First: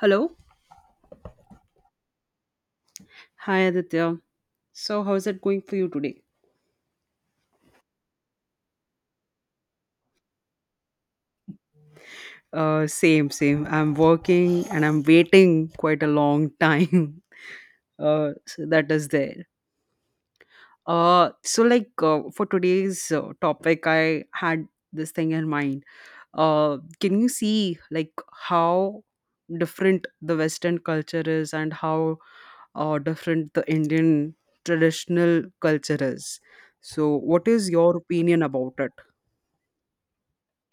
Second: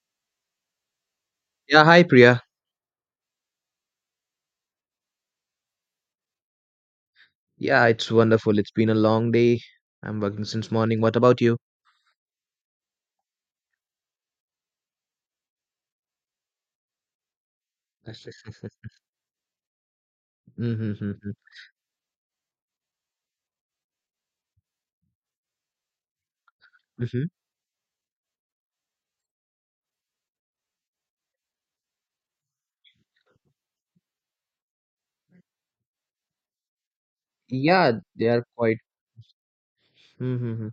Hello. Yeah, hi Priya. Hi Aditya. So, how's it going for you today? Yeah, it's wonderful. It's been a long day. I'm working since morning. What about you? Same. I'm working and I'm waiting quite a long time. So that is there. Mm-hmm. For today's topic, I had this thing in mind. Can Mm-hmm. you see like how different the Western culture is and how different the Indian traditional culture is? So, what is your Yeah, they opinion are about quite. it? Mm-hmm.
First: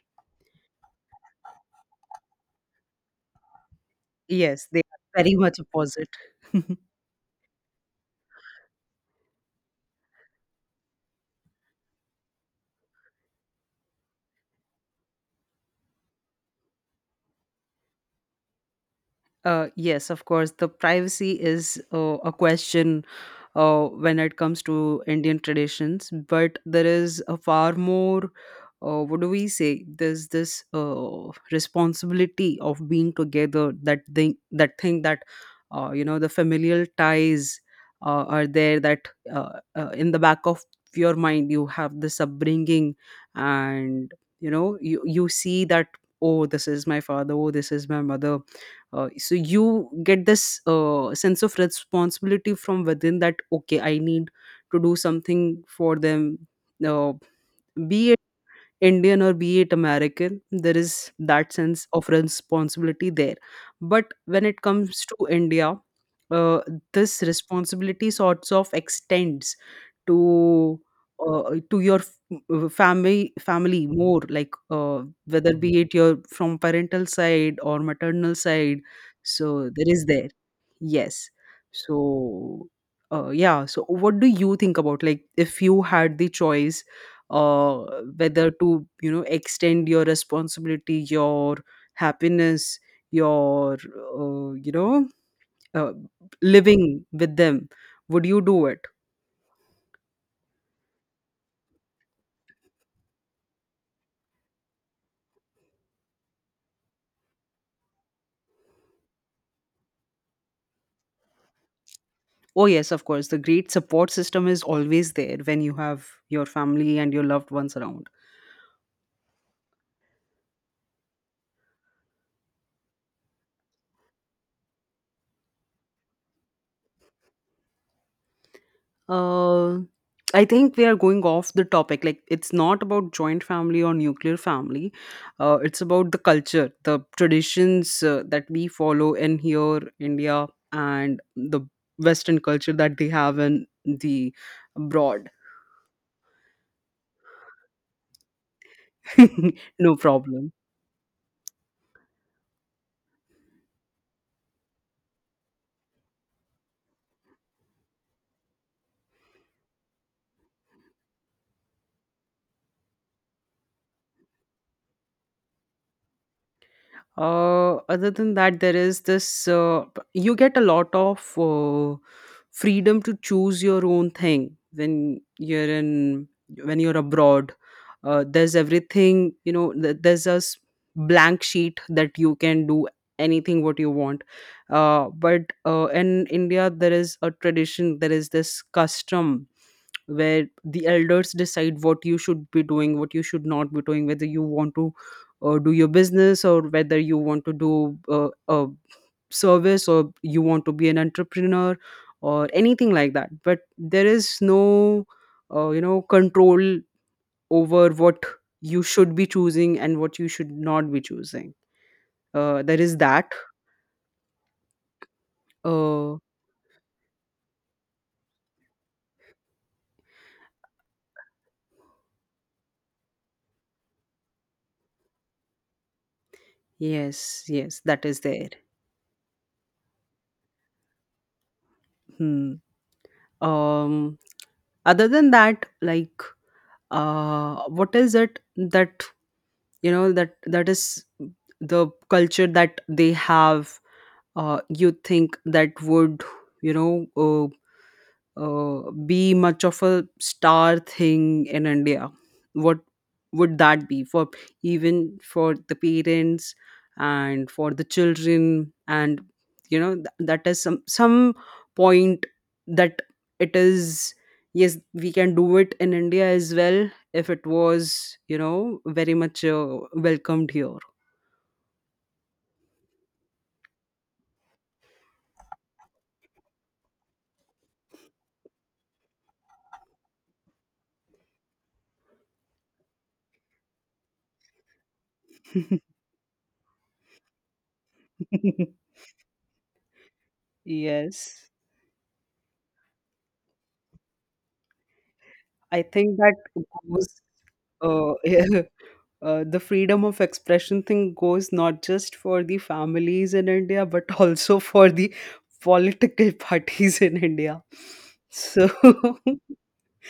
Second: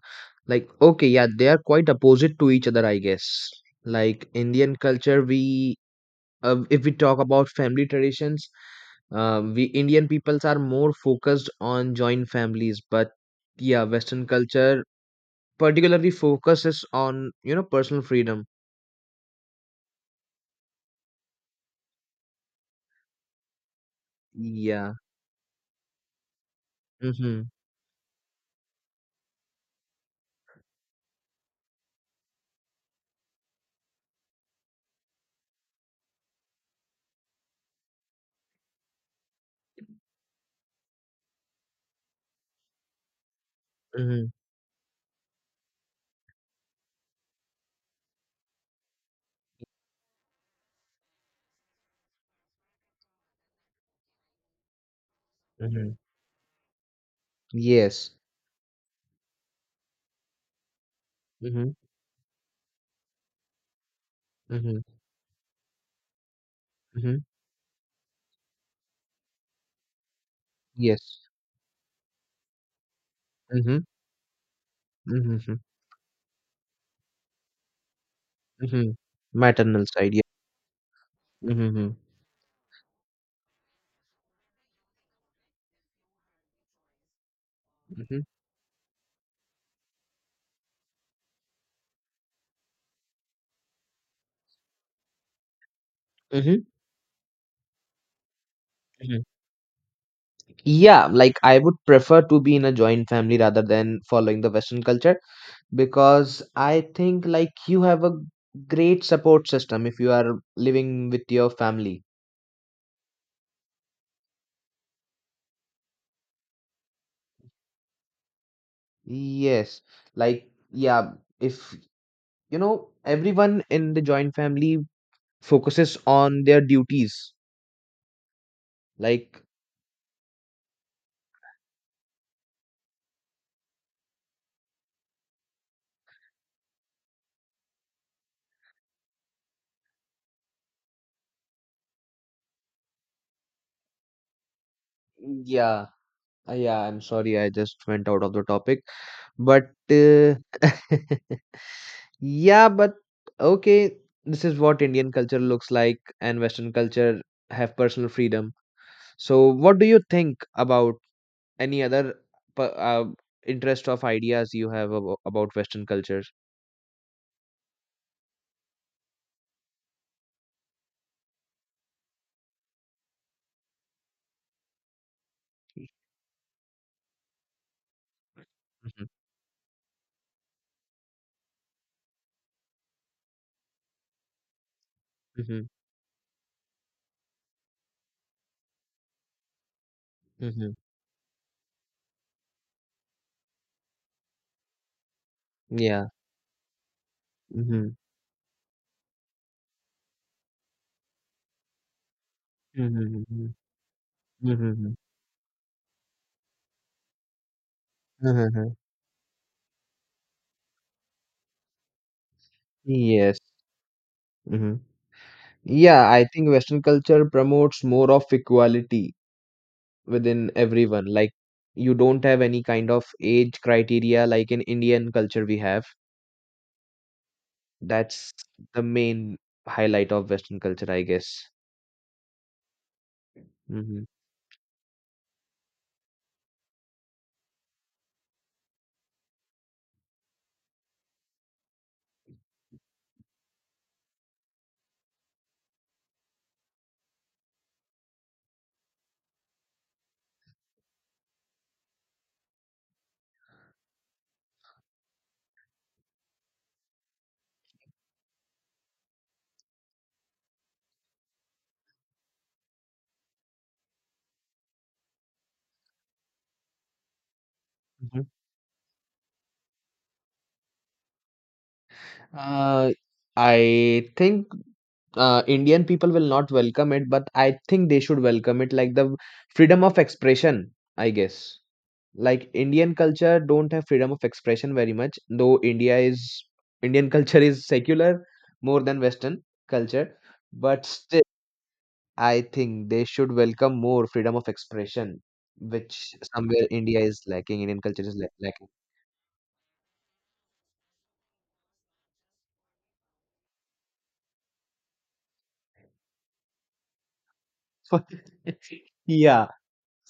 Like, okay, yeah, they are quite opposite to each other, I guess. Like Yes, Indian they are culture, very much we opposite. If we talk about family traditions, we Indian peoples are more focused on joint families, but yeah, Western culture particularly focuses on personal freedom. Yes, of course, the privacy is a question when it comes Yeah. to Indian traditions, but there is a Mm-hmm. far more, what do we say? There's this responsibility of being together. That thing, that thing that you know, the familial ties are there. That In the back of your mind, you have this upbringing, and Mm-hmm. you see that. Oh, this is my father. Oh, this is my mother. So you get this sense of responsibility from within that okay, I need to do something Mm-hmm. for them. uh, Yes. be Indian or be it American, there is that Mm-hmm. sense of responsibility there. But when it Mm-hmm. comes to India, uh, Mm-hmm. this responsibility sorts of extends to Yes. uh, to your f- family Mm-hmm. More like, whether Mm-hmm. be it your from parental side or maternal side. Mm-hmm. So Maternal there is side. Yeah. there yes Mm-hmm. so yeah so what do you think about, like, if you had the choice, uh, Mm-hmm. whether to, you know, extend your responsibility, your happiness, your uh, you know uh, Mm-hmm. living with them, would you do it? Mm-hmm. Yeah, like I would prefer to be in a joint family rather than following the Western culture because I think like you have a great support system if you are living with your family. Oh yes, of course, the great support system is always there when you have your family and your loved ones around. Yes, like yeah, if you know everyone in the joint family focuses on their duties, like Uh, I think we are going off the topic. Like, it's not about joint family or nuclear family. It's about the culture, the traditions that we follow in here, India, and the Western culture that they have in the abroad. yeah. Yeah, I'm sorry, I just went out of the topic. But No problem. yeah, but okay, this is what Indian culture looks like, and Western culture have personal freedom. So, what do you think about any other p- uh, interest of ideas you have about Western cultures? Other than that, there is this, you get a lot of freedom to choose your own thing when you're abroad. There's everything, you know. There's a blank sheet that you can do anything what you want. Uh, but Mm-hmm, hmm uh, in India, there is a tradition. There is this custom where hmm the elders decide what you should be doing, what you should not be doing, whether you want to or do your Yeah. business, or whether you want to Mm-hmm, do a service, or you want to be an entrepreneur or anything like that. hmm But there is no hmm control over what hmm you should be choosing and what you should not be choosing. There is that. Yes. hmm Yeah, uh, I think Western culture promotes more of equality within everyone. Like you don't have any kind of age criteria like in Indian culture we have. yes, yes, that is That's there. the main highlight of Western culture, I guess. Hmm. Hmm um Other than that, like, what is it that, you know that that is the culture that they have, you think that would, you know uh, be much of a star thing in India? What would that be for, even for the parents and for the children? And you know th- that is some point that it is, yes, we can do it in India as well if it was, hmm you know, very much welcomed here. Uh, I think Indian people will not welcome it, but I think they should welcome it like the freedom of expression, I guess. Like Indian culture don't have freedom of expression very much, though India is Indian culture is secular more than Western culture, but still Yes, I think they should welcome more freedom of expression, I which think that somewhere India goes. is lacking, Indian culture is yeah, lacking. The freedom of expression thing goes not just for the families in India, but also for the political parties in India. So yeah,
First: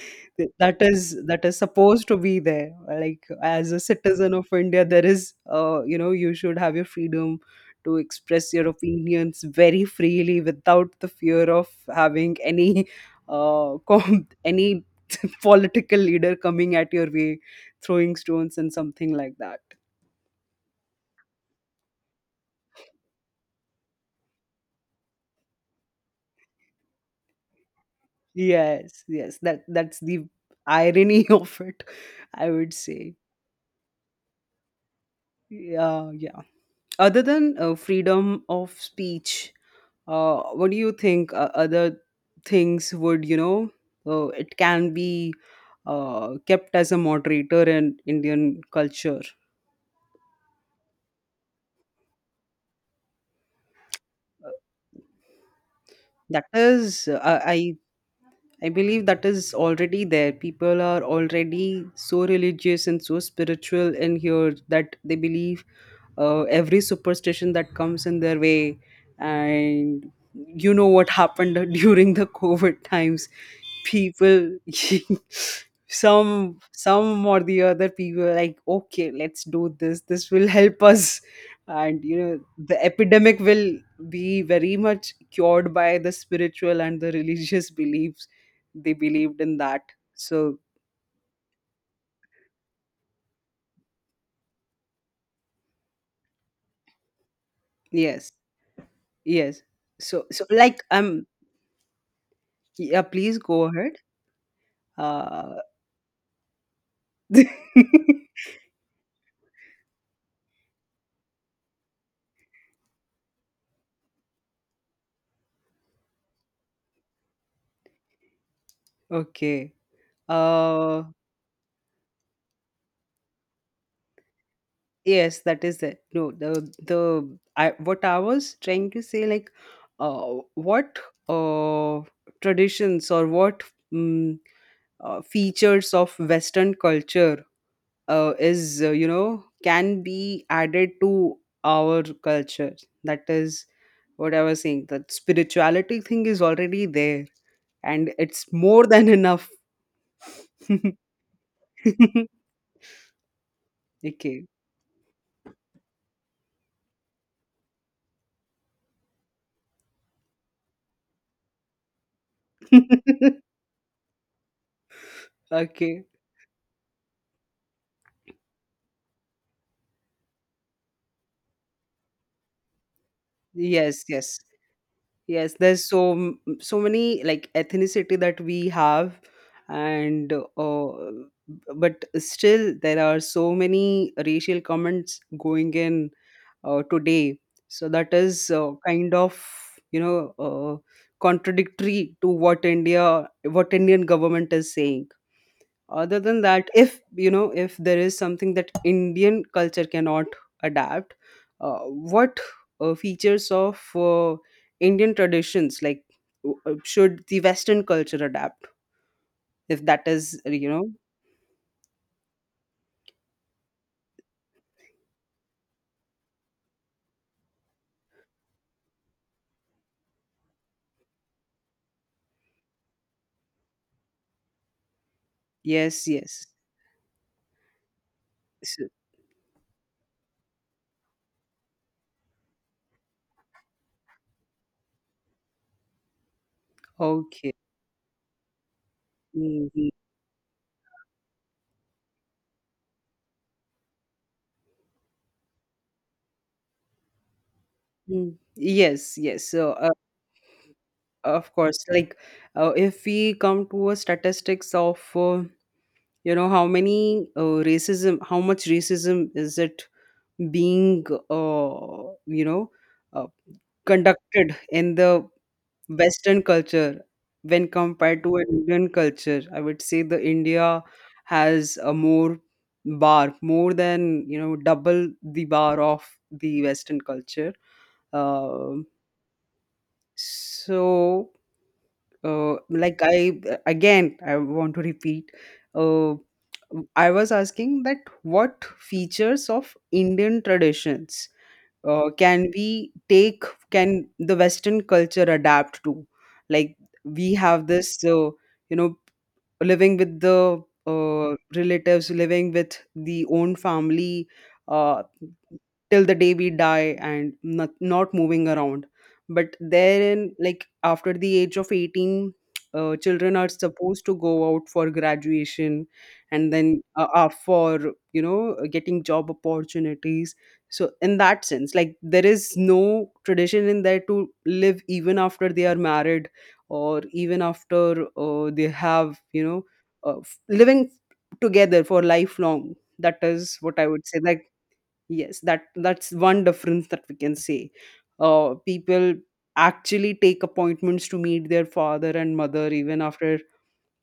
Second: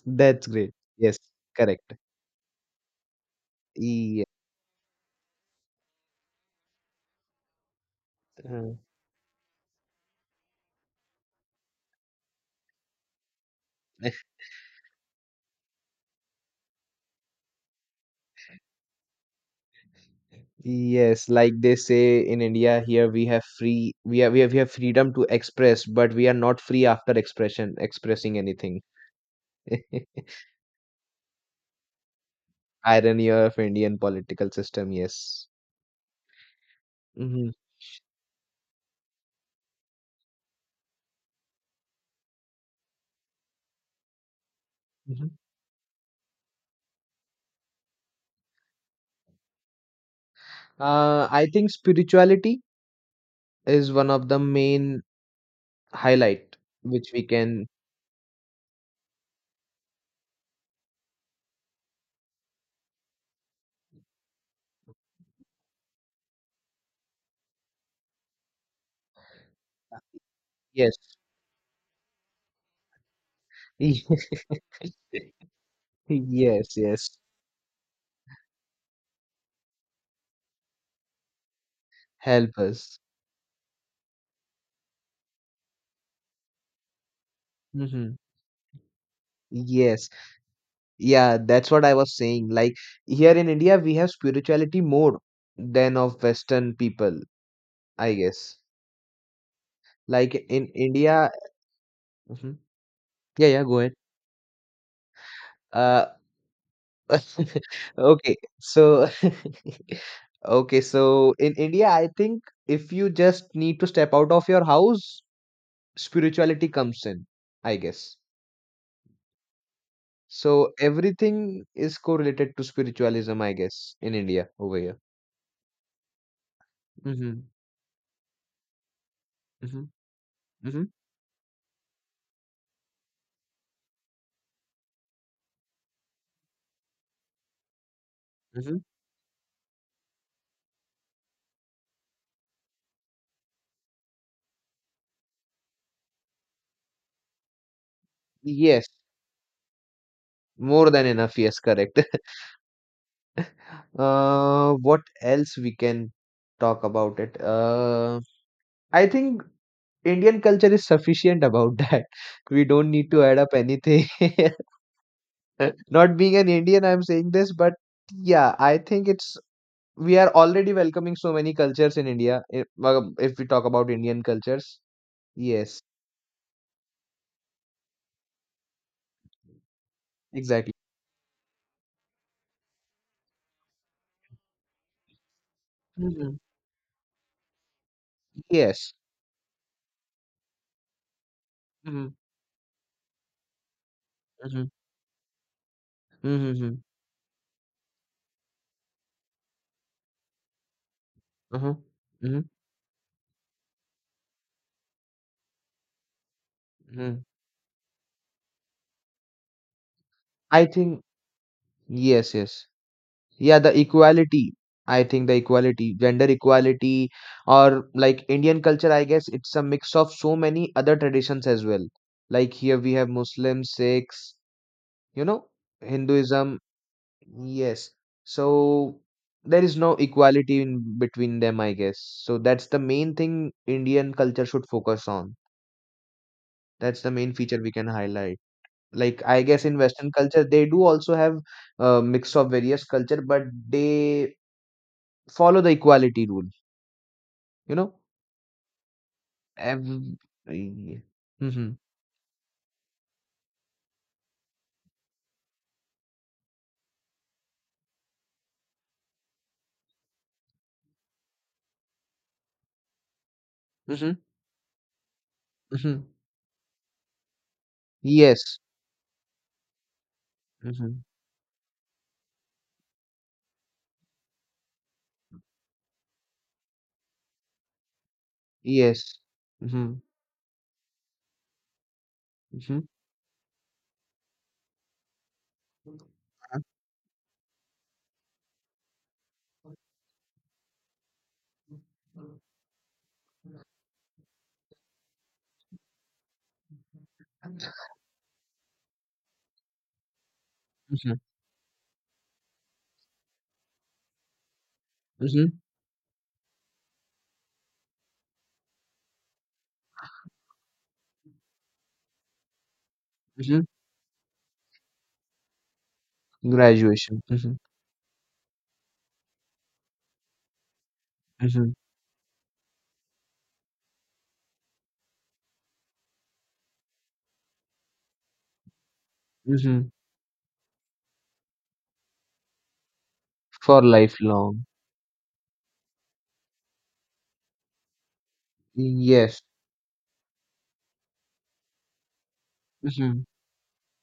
that's great. that Yes, is that is correct. supposed to be there. Like as a Yes. citizen of India, there is, you know, you should have your freedom to express your Uh, opinions very freely without the fear of having any any political leader coming at your way, throwing stones and something like that. Yes, like they say in India, here we have free, we have freedom to express, but we are not free after expression, expressing anything. Yes, yes. That's the irony of it, I would say. Irony of Indian political system, yes. Yeah, yeah. Other hmm than freedom of speech, what do you think other things would, you know, it can hmm be kept as a moderator in Indian culture? I think spirituality is one of the main That highlight is, which we I can I I believe that is already there. People are already so religious and so spiritual in here that they believe every superstition that comes in their way. And you know yes what happened during the COVID times. People, yes yes some or the other people are like, okay, let's do this. This will help us. And you know, help the us epidemic will be very much cured by the spiritual and the religious hmm beliefs they believed in that. yes so yeah that's what I was saying like here in India we have spirituality more than of Western people I yes guess yes so like so in like um India. Mhm. yeah please Yeah, go yeah, go ahead. ahead. uh Uh Okay so Okay, so in India, I think if you just need to step out of your house, spirituality comes in, I guess. okay. So uh everything is correlated to spiritualism, I guess, in India over here. yes, that is it. no the the Mm-hmm. i what I was trying to say, like, Mm-hmm. uh Mm-hmm. what uh traditions, or what, mm features of Western culture Mm-hmm. is you know, can be added to our culture. That is what I was saying, that spirituality thing is already there, and it's more Yes, than enough. more than enough. Yes, correct. Okay. What else we can talk about it? I think Indian culture is sufficient about that. We don't need to add up anything. Okay. Not being an Indian, I'm saying this, but yeah, I think it's we are already welcoming so many cultures in India. If we talk about Yes, Indian yes. cultures, Yes, yes, there's so so many, like, ethnicity that we have, and exactly. But still there are so many racial comments going in Mhm. Today. So that is, Yes. kind of, you know, Mhm. contradictory to what Indian government Mhm. is saying. Other than that, Mhm. if you know, if there is something that Indian culture cannot adapt, Uh-huh. What Mhm. Features of Indian traditions, like should Mhm. the Western culture adapt? If that is, I you know, think yes, yes. Yeah, the equality. I think the equality, gender equality, or like Indian culture, I guess it's a mix of so many other traditions as well. Like here we have Muslims, Sikhs, you know, yes, yes. Hinduism. Yes. So- So there is no equality in between them, I guess. So that's the main thing Indian culture should focus on. That's the main Okay. feature we can highlight. Like I guess in Mhm. Western culture, they do also have a mix of various culture, but they follow the equality rule. You know, Mm. Yes, yes. So, every. of Mm-hmm. course, like, if we come to a statistics of, you know, how many racism, how much racism is it being uh, you know uh, Mm-hmm. conducted in the Mm-hmm. Western culture when compared to an Yes. Indian culture, I would say the India Mm-hmm. has a more bar, more than, you know, double the bar of the Western culture. um Yes. Mm-hmm. so Mm-hmm. like I again, I want to repeat, uh, I was asking that what features of Indian traditions can we take, can the Western culture adapt to? Like, we have this you know, living with the Mm-hmm. Relatives, living with the own family uh, Mm-hmm. till the day we die, and not, not moving around. But therein, like, after the age of 18, children are Mm-hmm. supposed to go out for graduation, and then Graduation. Mm-hmm. for, you know, getting job opportunities. So in that sense, Mm-hmm. like, there is no tradition in there to live even after they are married, or even after they have, you know, Mm-hmm. Living together for lifelong. That is what For I would say, like, lifelong. yes, that's one difference that we can say. People Yes. actually take appointments to meet their father and mother even Mm-hmm. after,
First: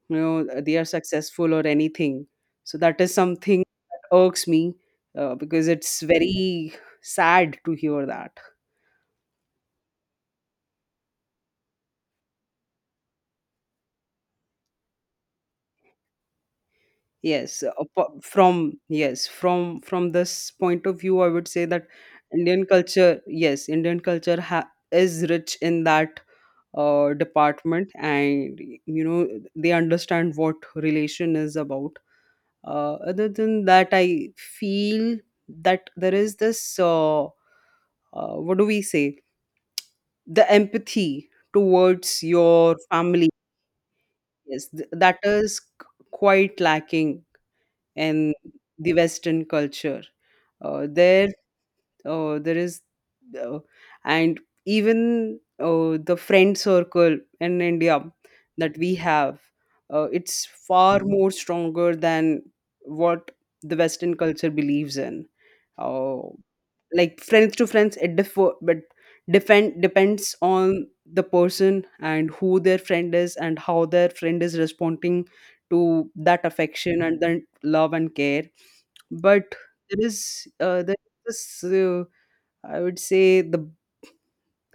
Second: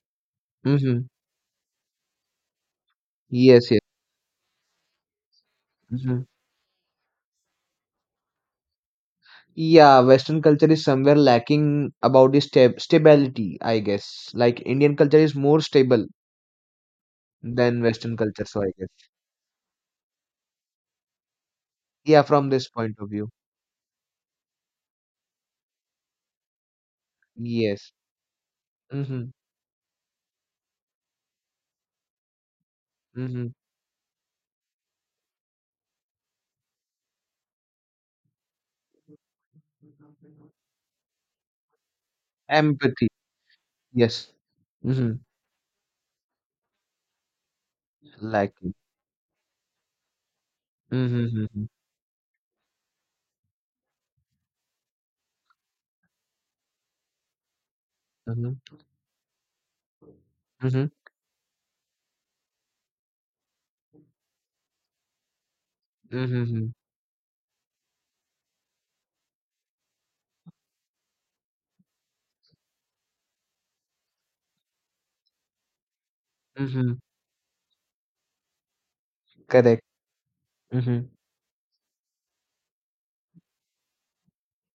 you know, they are Mm-hmm. successful or anything. So that is something Yes. Yes. that irks me, because it's Mm-hmm. very sad to hear that. Yeah, Western culture is somewhere lacking about the stability, I guess. Like Indian culture is more stable than Western culture, so I From, guess. yes, from this point of view, I would say that Yeah, from Indian this point of culture, view. yes, Indian culture is rich in that department, Yes. and, you know, Mm-hmm. they understand what relation is about. Other Mm-hmm. than that, I feel that there is this what do we say, the empathy towards your Empathy. family. Yes. Yes, Mm-hmm. that is quite lacking in Lacking. the Western culture. uh, there Mm-hmm. Mm-hmm. There is uh, and even the friend circle in India that Mm-hmm. we have, it's Mm-hmm. far more stronger than what the Western culture believes in. Uh, Mm-hmm. mm-hmm. like, friends to friends it differ, but depends on the person, and who their friend is, and how their friend is responding to that Mm-hmm. affection and then love and care. But Correct. there is Mm-hmm. This I would say, the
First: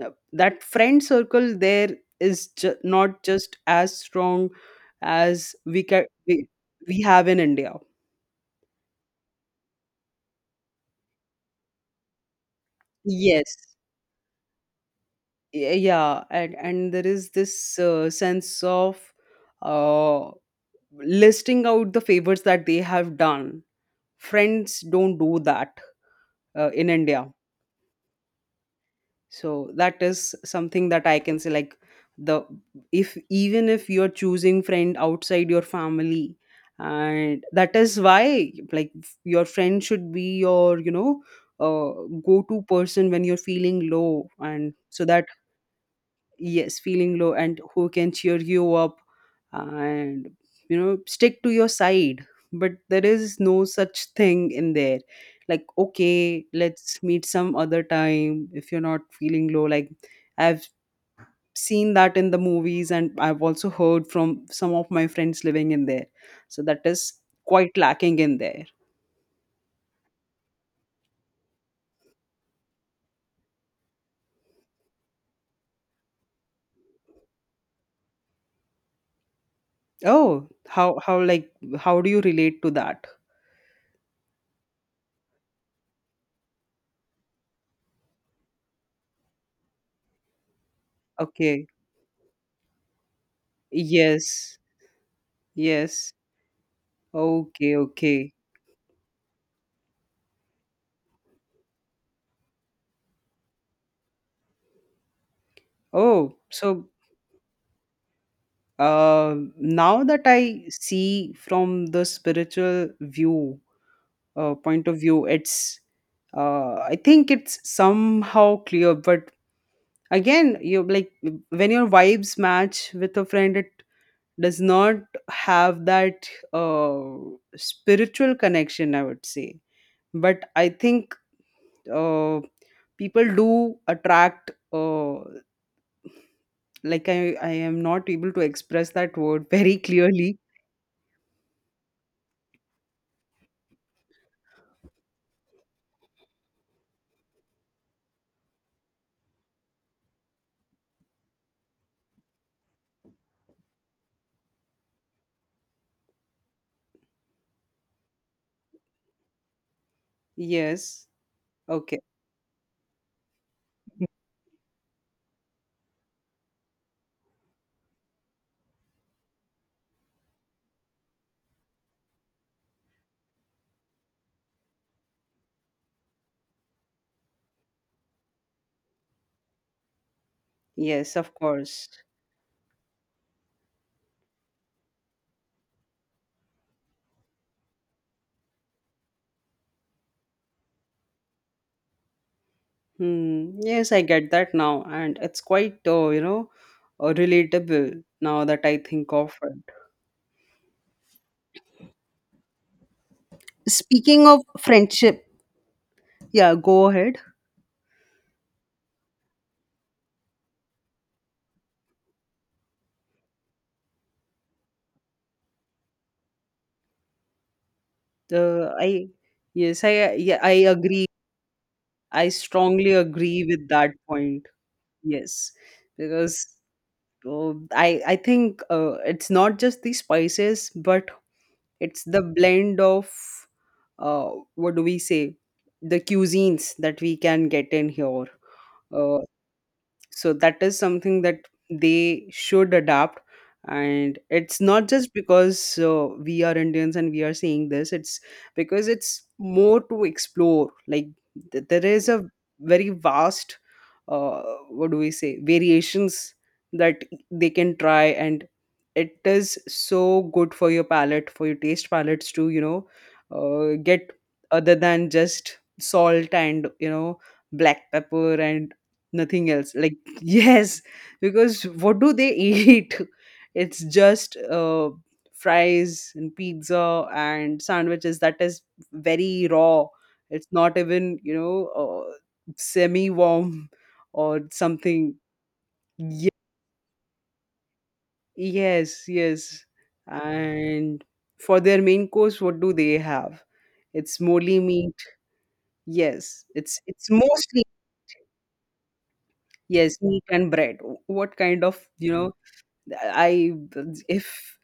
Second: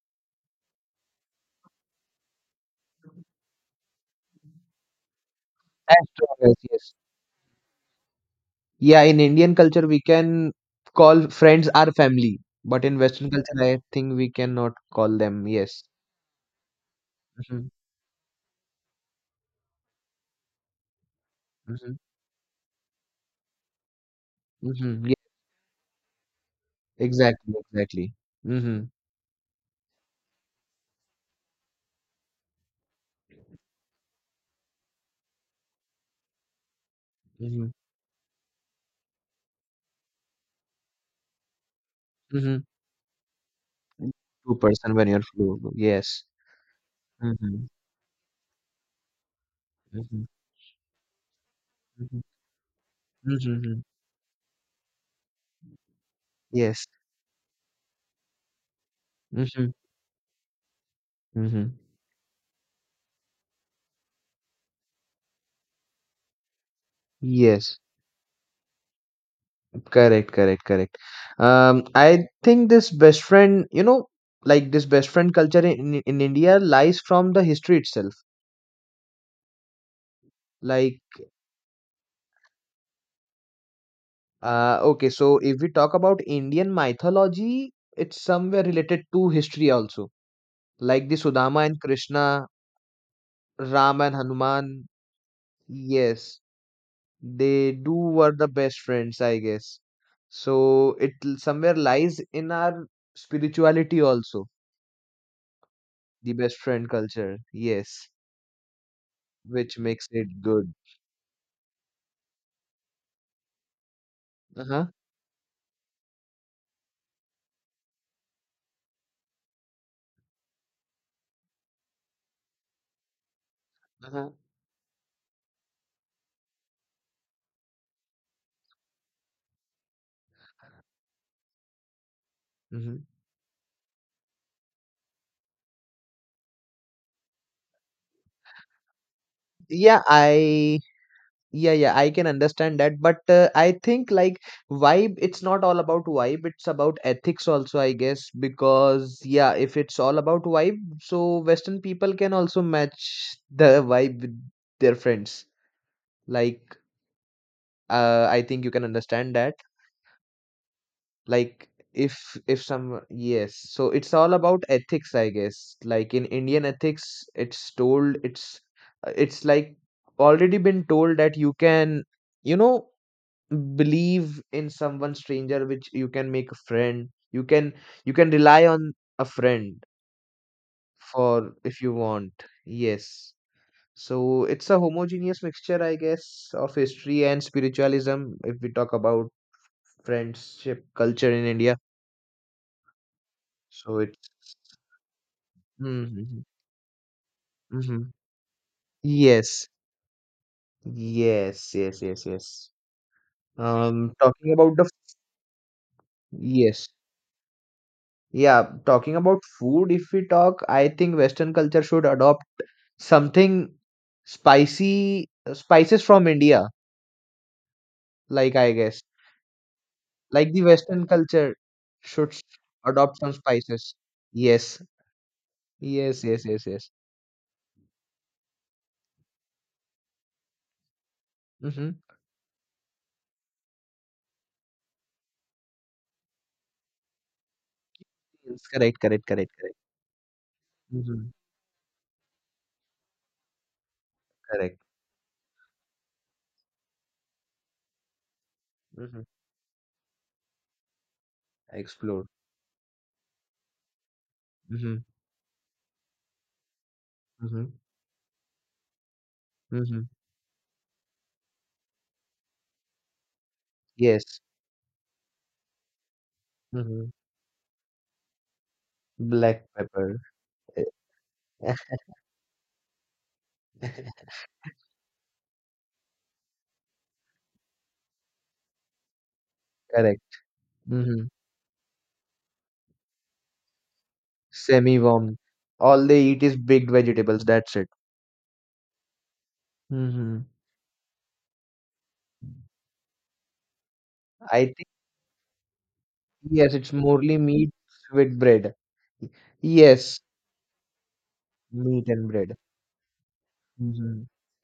that friend circle there is not just as strong as As strong as yes. we have in India. Yeah, in Indian culture we can call friends our family, but in Western Yes. culture I think we cannot call them. Yes. Yeah, and there is this Mm-hmm. Sense of uh, listing out Mm-hmm. the favors that they have done. Friends Mhm. don't Yeah, do that in India. exactly. Mm-hmm. So that is something that I can say, like, the, if even if you're choosing friend outside your family, and Mm-hmm. that is why, like, your friend should be your, you know, uh, Mm-hmm. go-to person when you're feeling low, Two and person so when you're that, flu. Yes. yes, feeling low and Mm-hmm. who can cheer you up, Mm-hmm. and, you know, stick to your Mm-hmm. side. But there is no Mm-hmm. such thing in there, like, okay, Yes. let's meet some other time if you're not feeling low. Mm-hmm. Like, I've Mm-hmm. seen that in the movies, and I've also heard from some of my friends living in there. So that is quite Yes. lacking in there. Correct. I think this best friend, you know, like this best friend culture in India lies from the history itself. Oh, how Like, how like, how do you relate to that? Okay, so if we talk about Indian mythology, it's somewhere related to history also. Like the Sudama Okay. and Krishna Ram and Yes, Hanuman, yes. yes, they Okay, do okay. were the best friends, I guess. So it somewhere lies in our spirituality also, the Oh, best friend so, culture, yes, which now makes that it I good. see from the spiritual view point Uh-huh. of view, it's, I think it's somehow clear. But again, you, like, when your vibes match with a friend, it Uh-huh. does not have that spiritual connection. I would say, but I think uh, hmm people do attract. Like I am not able to express that word very Yeah, clearly. I Yeah, yeah, I can understand that, but I think like vibe, it's not all about vibe, it's about ethics also, I guess, because yeah, if it's all about vibe, so Western people can also match the vibe with their friends. Like, I think you can understand that. Yes. Like, Okay. If some yes, so it's all about ethics, I guess. Like in Indian ethics, it's told, it's like already been told that you can, you know believe in someone stranger which you can make a friend you can rely on a friend Yes, of for if course. you want yes so it's a homogeneous mixture I guess of history and spiritualism if we talk about friendship culture in India Hmm. Yes, so I get it's that now, and it's quite, you mm-hmm, know, relatable mm-hmm. now that I think of yes it. yes yes yes yes Speaking of talking about the friendship, yeah, go yes ahead. Yeah, talking about food, if we talk, I think Western culture should adopt something spicy, spices from India, like I Uh, guess. I, yes, yeah, Like the I agree. Western culture I should strongly adopt some agree with that spices. point. Yes, Yes, yes, yes, because yes, yes. uh, I think it's not just the spices, but Mm-hmm. it's the blend of, uh, what do we say, the cuisines that we can get in here. Yes, correct, Uh, correct, correct, correct. so that is something Mm-hmm. that they should adapt. And it's Correct. not just because we are Indians and we are saying this, it's because Mm-hmm. it's more to explore. Like there is a Explore. very vast uh, what do Mm-hmm. we say variations that they Mm-hmm. can try, and it is Mm-hmm. so good for your palate, for your taste palates, to, you know, get Yes. other than just salt and, you Mm-hmm. know, black pepper and nothing Black else like. pepper. Yes, because what do they eat? It's just fries and pizza and sandwiches that is very raw. Correct. It's not even, Mm-hmm. you know, uh, semi warm or something. Semi-warm. All they Ye- eat is big vegetables. That's it. yes, yes. Hmm And for their main course, what do they have? It's mostly I think meat. Yes, yes, it's it's it's mostly mostly meat with bread. Y- yes Yes, meat and bread. What kind of, meat you and know? bread. I, Mm-hmm. if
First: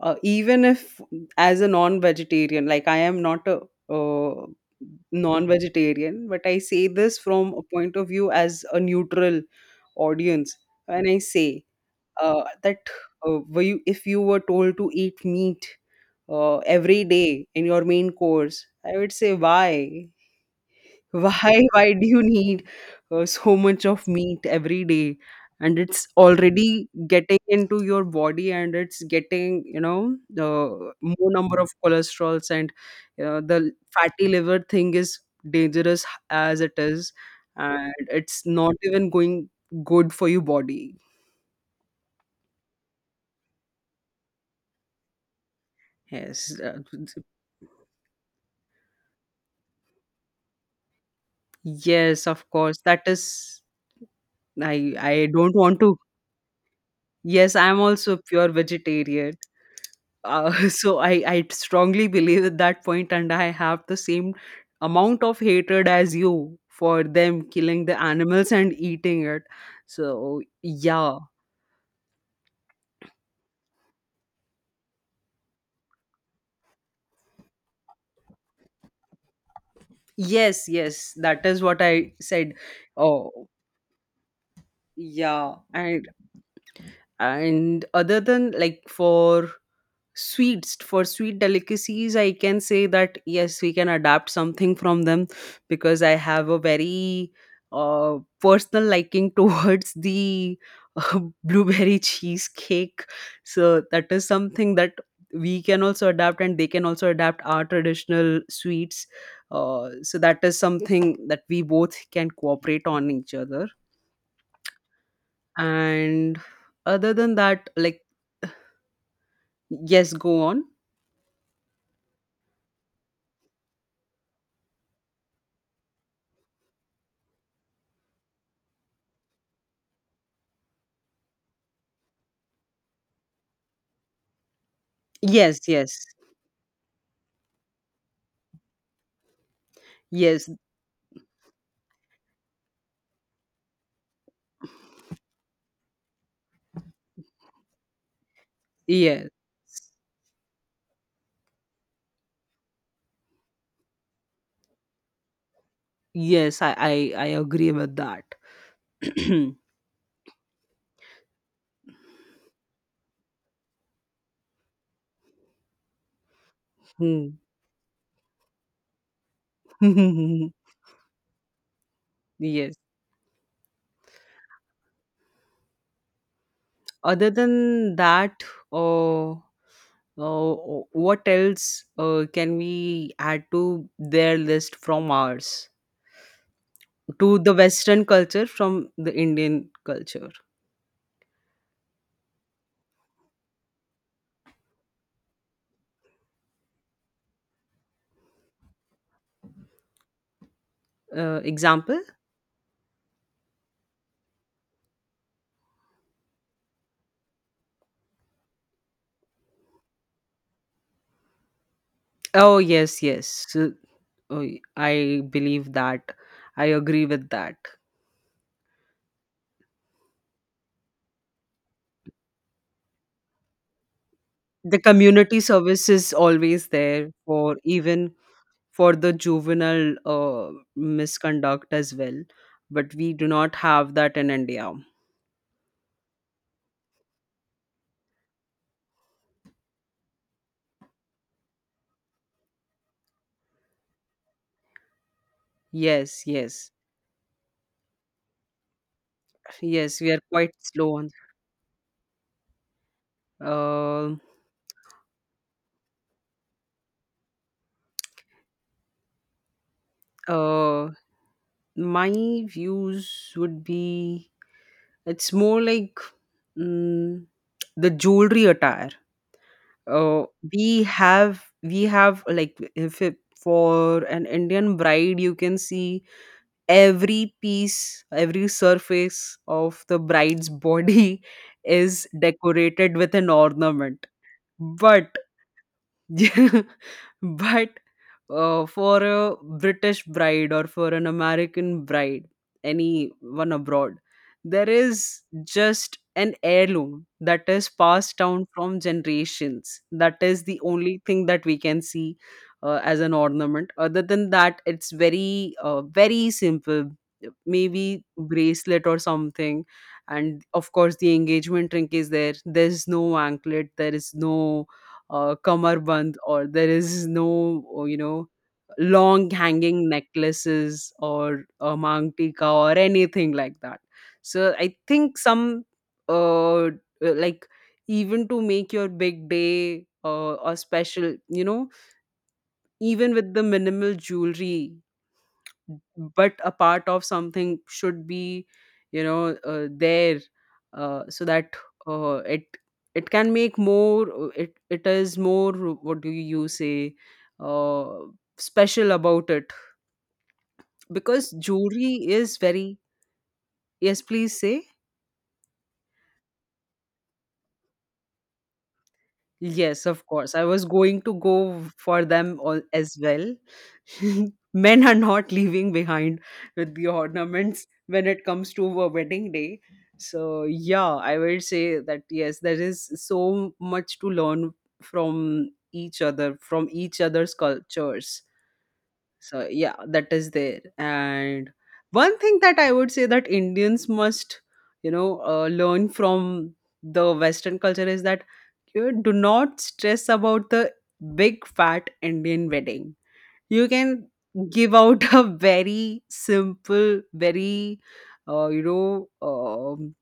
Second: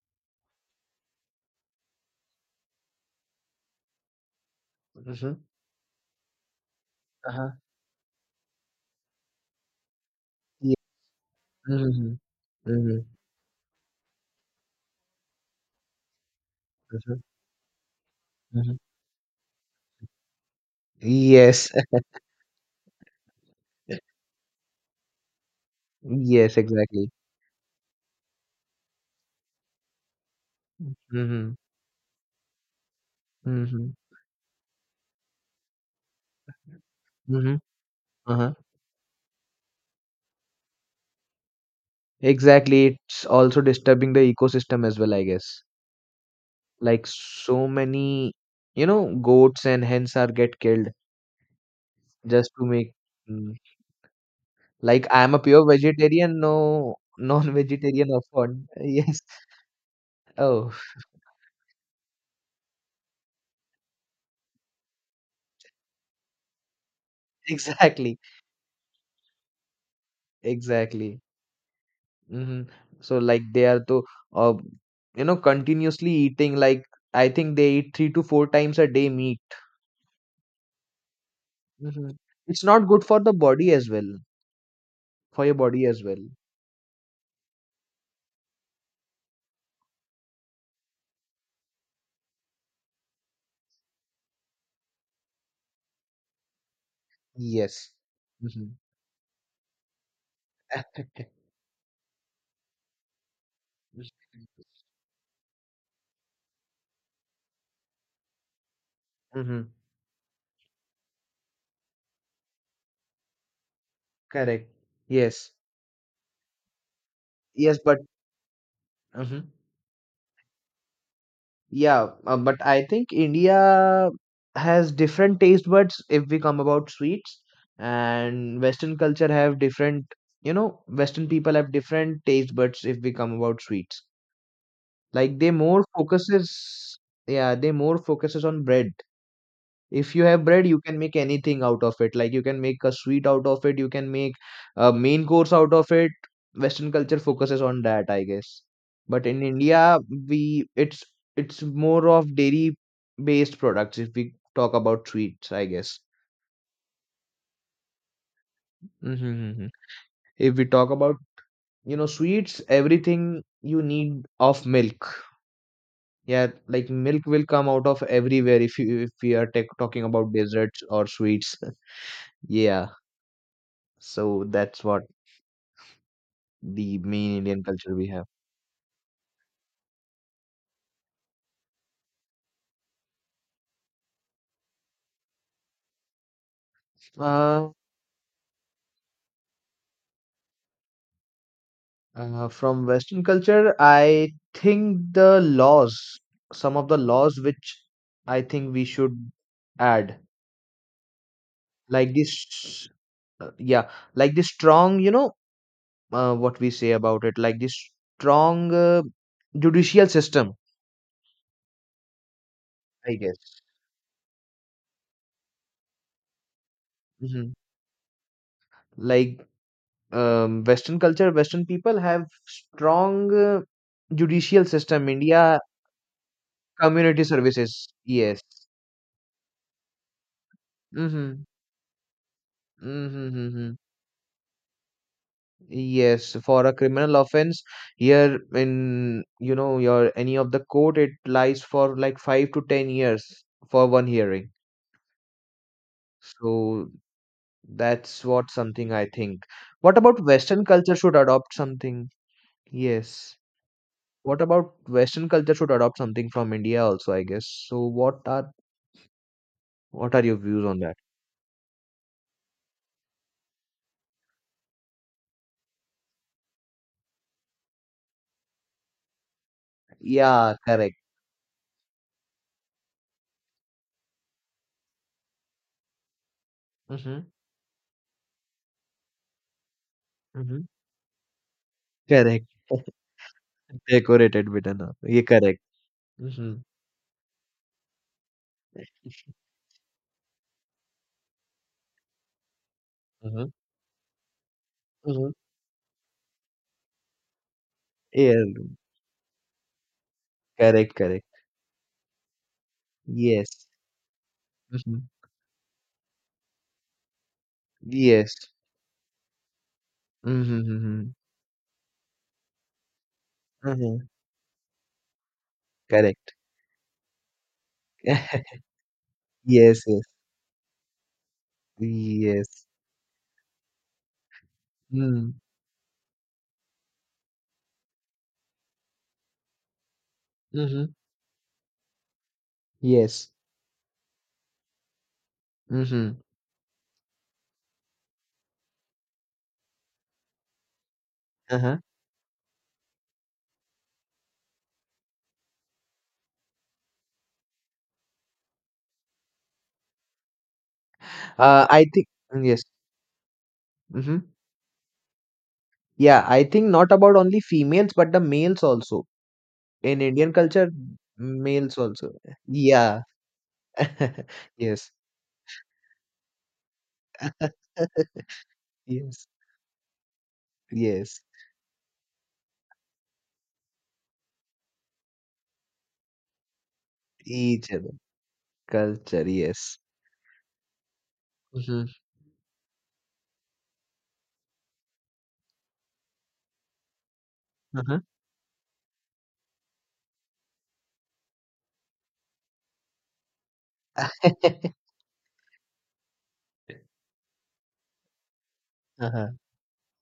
even if, as a non-vegetarian, like I am not a uh, Mm-hmm. non-vegetarian, but I say this Uh-huh. from a point of view as a neutral audience. Yes. When I say Mm-hmm. That hmm were you, if you were told to eat meat every Mm-hmm. day in your main course, Mm-hmm. I would say, why? Why? Yes. Why do you need so much of meat every day? And it's Yes. already Exactly. getting into your body, and it's getting, you know, the more Mm-hmm. number of cholesterols and, you know, the Mm-hmm. fatty liver thing is dangerous as it is, Mm-hmm. and it's Uh-huh. not even going good for your body. Exactly. It's also disturbing the ecosystem as well, I guess. Yes, Like so many, you know, goats and hens are get killed. yes, of Just to course. make That mm, is, I like I I am a don't pure want to. vegetarian, no Yes, I'm non-vegetarian also pure often. Yes. vegetarian. Oh, So I strongly believe at that point, and I have the same amount of hatred as you for them killing the exactly, animals and eating it. So yeah. exactly. hmm So like they are to uh, you know continuously eating. Like I think they eat three to four times a day meat. Yes, yes, that is what Hmm I said. It's not good for the Oh, body as well, for yeah. your body as well. And other than like for sweets, for sweet delicacies, I can say that yes, we can adapt something from them, because I have a very Yes. Hmm personal liking towards the blueberry cheesecake. So that is something that we can also adapt, and they can also adapt our traditional sweets. hmm So that is something that we both can cooperate on each other, Correct. Yes. and other than that, Yes, but. like. Hmm Yes, go on. Yeah, but I think India has different taste buds if we come about sweets, and Western culture have different, you know, Western people have different taste buds if we come about sweets. Like Yes, yes. Yeah, they more focuses on bread, if you have Yes, bread you can make anything out of it like you can make a sweet out of it you can make a main course out of it western culture focuses on that I guess but yes. in India we it's more of dairy based products if we talk about sweets I guess Yes, I agree with that. mm-hmm. mm-hmm. If we talk about you know sweets everything you need of milk yeah like milk Hmm. will come out of everywhere if you if we are tech talking about desserts or sweets Yes. yeah so that's what the Other main Indian culture than we have? that, uh, uh, what else can we add to their list from ours? To the Uh, Western culture from the Indian culture. From Western culture, I think the laws, some of the laws which I think we should add, Example? like this, yeah, like this strong, you know, what we say about it, like this strong judicial system, Oh, yes, I yes. guess. So, oh, I believe that. I agree with Hmm that. Like Western culture, Western people have strong judicial The system. community India service is always there community for services, even yes. for the juvenile misconduct as well, but we do not Mm-hmm. have that in India. Yes, for a criminal offense, here in you know your any of the court, it lies for like 5 to 10 years for one hearing. Yes, yes, So that's what something I think. What yes, we about are quite Western culture slow on. should adopt something? Yes. uh, What about Western culture should adopt something from India also, I guess. So what are your views on uh, that? my views would be it's more like, mm, the jewelry attire. uh, Yeah, we correct. have, we have, like if it, for an Indian bride, you can see Mm-hmm. every piece, every surface of the bride's Mm-hmm. body is Correct. decorated with an ornament. Decorated with an. But, Yeah, correct. Mm-hmm. but for a British bride or for an American bride, Mm-hmm. anyone abroad, there is Mm-hmm. just an heirloom that is passed Yeah, down from generations. That is the correct, only correct. thing that we can see as an Yes. ornament. Other than that, it's Mhm. very, very simple. Maybe Yes. bracelet or something, and Mhm, of course the mhm, engagement ring is there. There's no anklet. There mhm. is no kamarband, Correct. or there is no, you know, long Yes, hanging yes, necklaces or a mangtika yes. or anything like that. So I think Mm. some uh, like even to make your big day or Mhm. special, you know, even Yes. with the minimal jewelry, Mhm. but a part of something should be, you know, there, so that Uh-huh. uh, it it can make more, it, it is more, what do you say, uh, special about it, because I jewelry think is yes. very. Yes, Mhm. please say. Yeah, I think not about only females but the males also. Yes, In of Indian course, I was culture, going to go males for also. them all as Yeah. well. Men Yes. are not leaving behind with the ornaments when it comes to a Yes. wedding day. So, yeah, I Yes. will say that yes, there is so much to learn from each other, from each other's Each other. cultures. Culture, So, yeah, yes. that is there. And Mm-hmm. one thing that I would say that Indians must, you know, learn from the Western culture Uh-huh. is that you do not stress about the big fat Indian wedding. You can give out a very simple, very you know, Uh-huh.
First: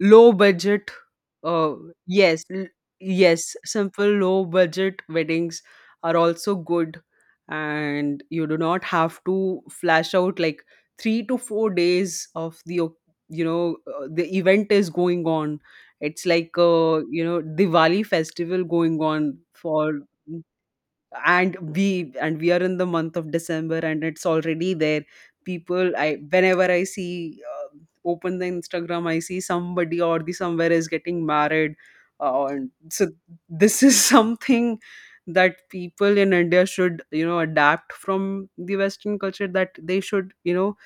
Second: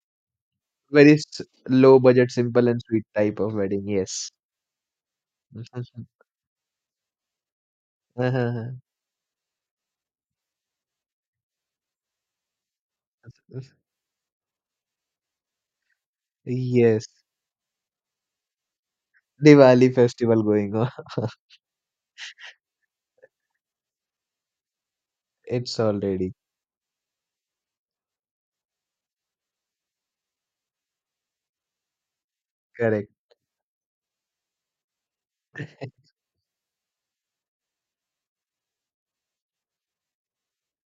low budget. Very s- uh, low budget, yes l- simple and sweet type of yes, wedding. simple Yes. low budget weddings are also good, and you do Uh-huh. not have to flash out like 3 to 4 days of you know, the event is going on. It's like, Yes. you know, Diwali festival going on for. Diwali festival going on. And we, and we are in the month of December, and it's already there. It's People, I already whenever I see, open the Instagram, I see somebody or the somewhere is getting married, and so correct. this is something that people in India should, you know, adapt from the Western culture, that they should, you know,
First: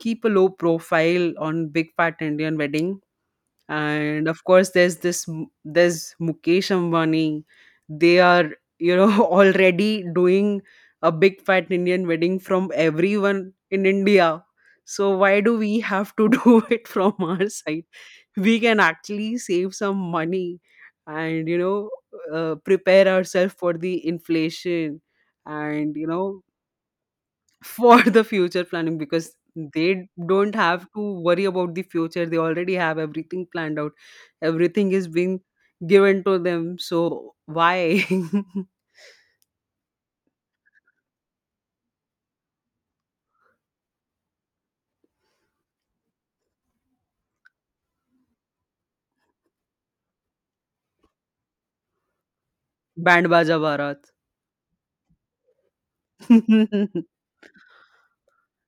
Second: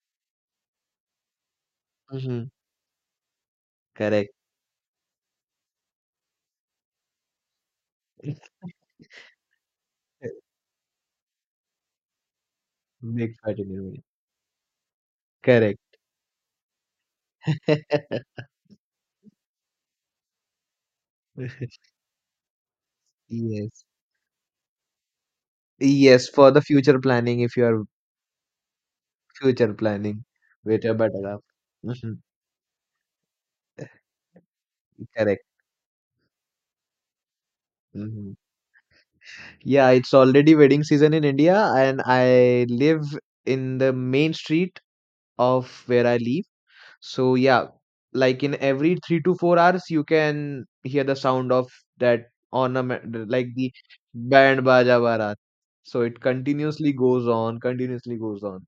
keep a low profile on big fat Mhm. Indian wedding. And Correct. of course there's this there's Mukesh Ambani. They are, you know, already doing a big fat Indian wedding from Big everyone party in ceremony. India, so why do we Correct. have to do it from our side? We can actually save some money and, you know, prepare ourselves for Yes. the inflation and, you Yes, know, for the future planning, if you are for the future planning, because future they planning don't with have your to worry buttercup. about the Hmm future. They already have everything planned out. Everything is being Correct. given to them, so why? Hmm Yeah, it's already wedding season in India, and I live in the main street of where I live. So yeah, like in every 3 to 4 hours, you can hear the sound of that Band ornament, like baja the barat. band Baja Barat. So it continuously goes on, continuously goes on.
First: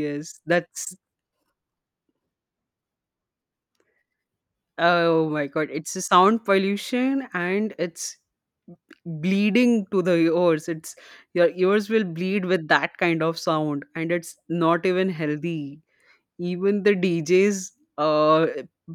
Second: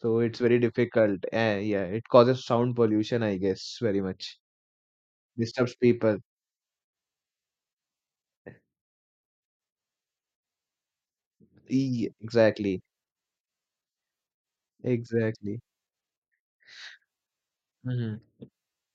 So it's very that's, difficult. Yeah, it causes sound pollution, I guess, very much. oh my god, Disturbs it's a people. sound pollution, and it's bleeding to the ears. It's, your ears will bleed with Exactly. that kind of sound, and it's not even Exactly. healthy. Even the DJs Mm-hmm. uh,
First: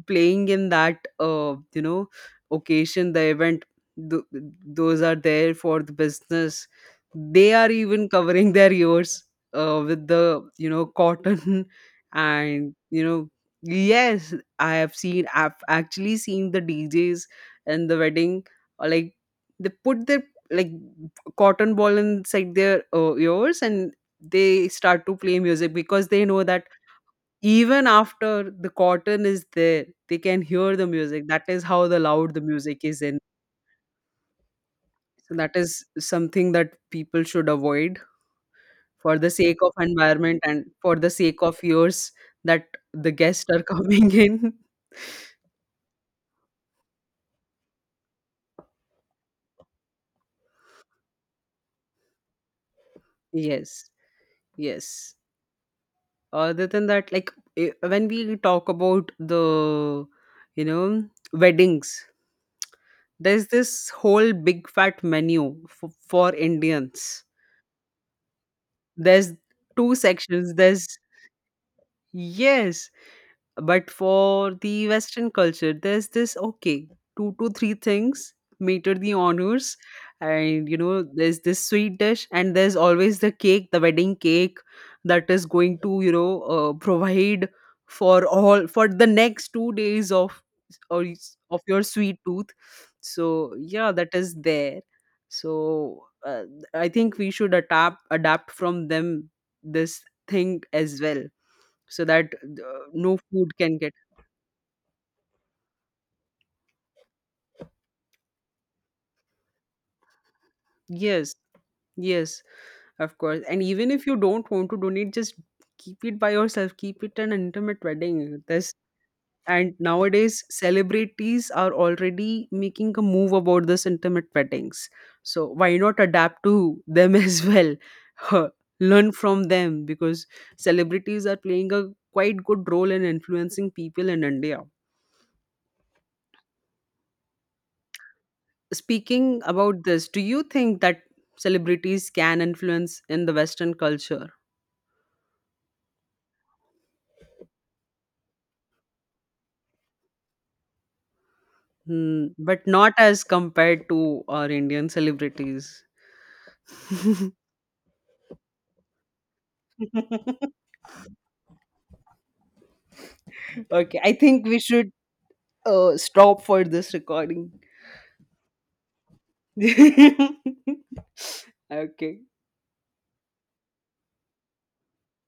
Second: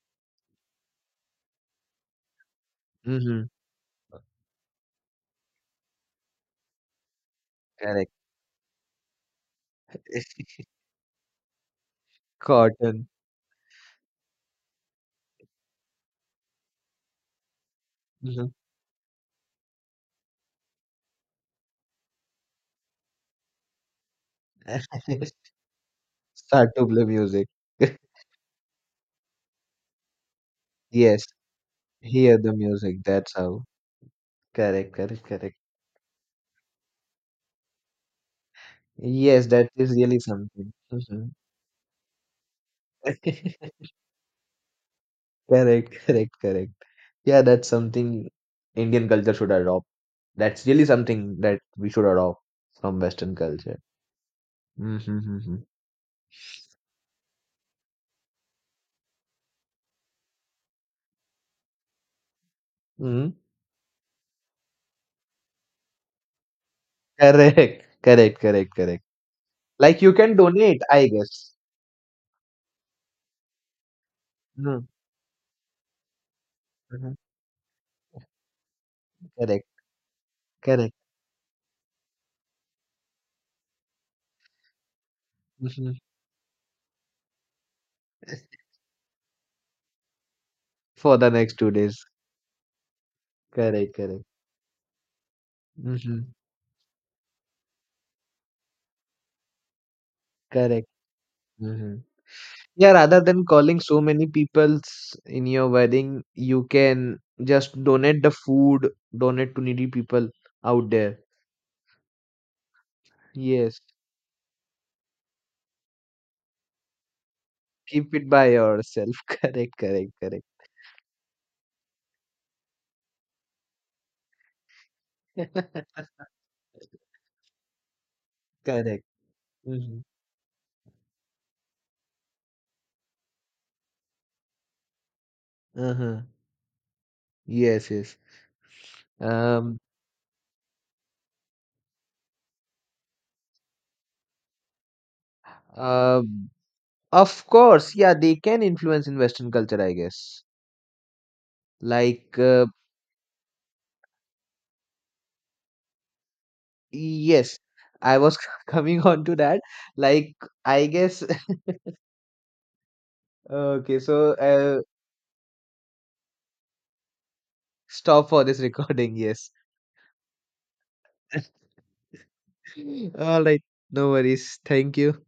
playing in that, you know, occasion, the Mm-hmm. event, th- those are there for the business. They are even Correct. covering their ears with the, you know, cotton and, you Cotton. know, yes, I have seen, I've actually seen the DJs and the wedding, Hmm like, they put their, like, cotton ball inside their ears, and they start to play music because they know that Start to play music. even after the cotton is there, they can hear the Yes, music. That is how the loud hear the the music is music. in. That's how. Correct, correct, So that correct. is something that people should avoid for the Yes, sake that of is really environment and something. for the Mhm. sake of ears that the guests are coming in. Correct, correct, correct. Yeah, that's something Indian culture should adopt. That's really something that we should adopt from Western culture. Yes, yes. Mm-hmm. Mm-hmm. Other than that, like, when we talk about the, you know, weddings, Mm-hmm. there's this whole big fat menu for Indians. Correct, correct, correct, correct. There's two Like you can sections. donate, There's I guess. yes, but for Mm-hmm. the Western culture, there's this okay, mm-hmm. two to three things meter the Correct, honors, and, you correct. know, there's this sweet dish, and there's always the cake, the wedding cake that is going to, Hmm you know, provide for all for the next 2 days of For the next of two your days. sweet tooth. So yeah, Correct, that correct. is there. So, Hmm I think we should adapt from them this thing Correct. as well, Hmm so that Yeah, no rather than food can calling get. so many peoples in your wedding, you can just donate the food, donate to needy people out there. Yes, yes, of course, and Yes, even if you don't want to donate, just keep it by yourself, keep it an intimate keep it wedding. by This, yourself. and Correct, correct, nowadays correct. celebrities are already making a move about this intimate weddings, so why not adapt to them as well? Huh, Correct. learn from them, Hmm because celebrities are playing a quite good role in influencing people in India. Uh-huh. Yes, yes. Speaking Um, about this, do you think that celebrities can influence in the Western culture? uh, of course, yeah, they can influence in Western culture, I guess. Hmm, Like, but not as compared to our Indian celebrities? yes, I was coming on to that. Like, I guess, okay, Okay, I so think we should stop for this recording. Stop for this recording, yes. Okay. All right, no worries. Thank you.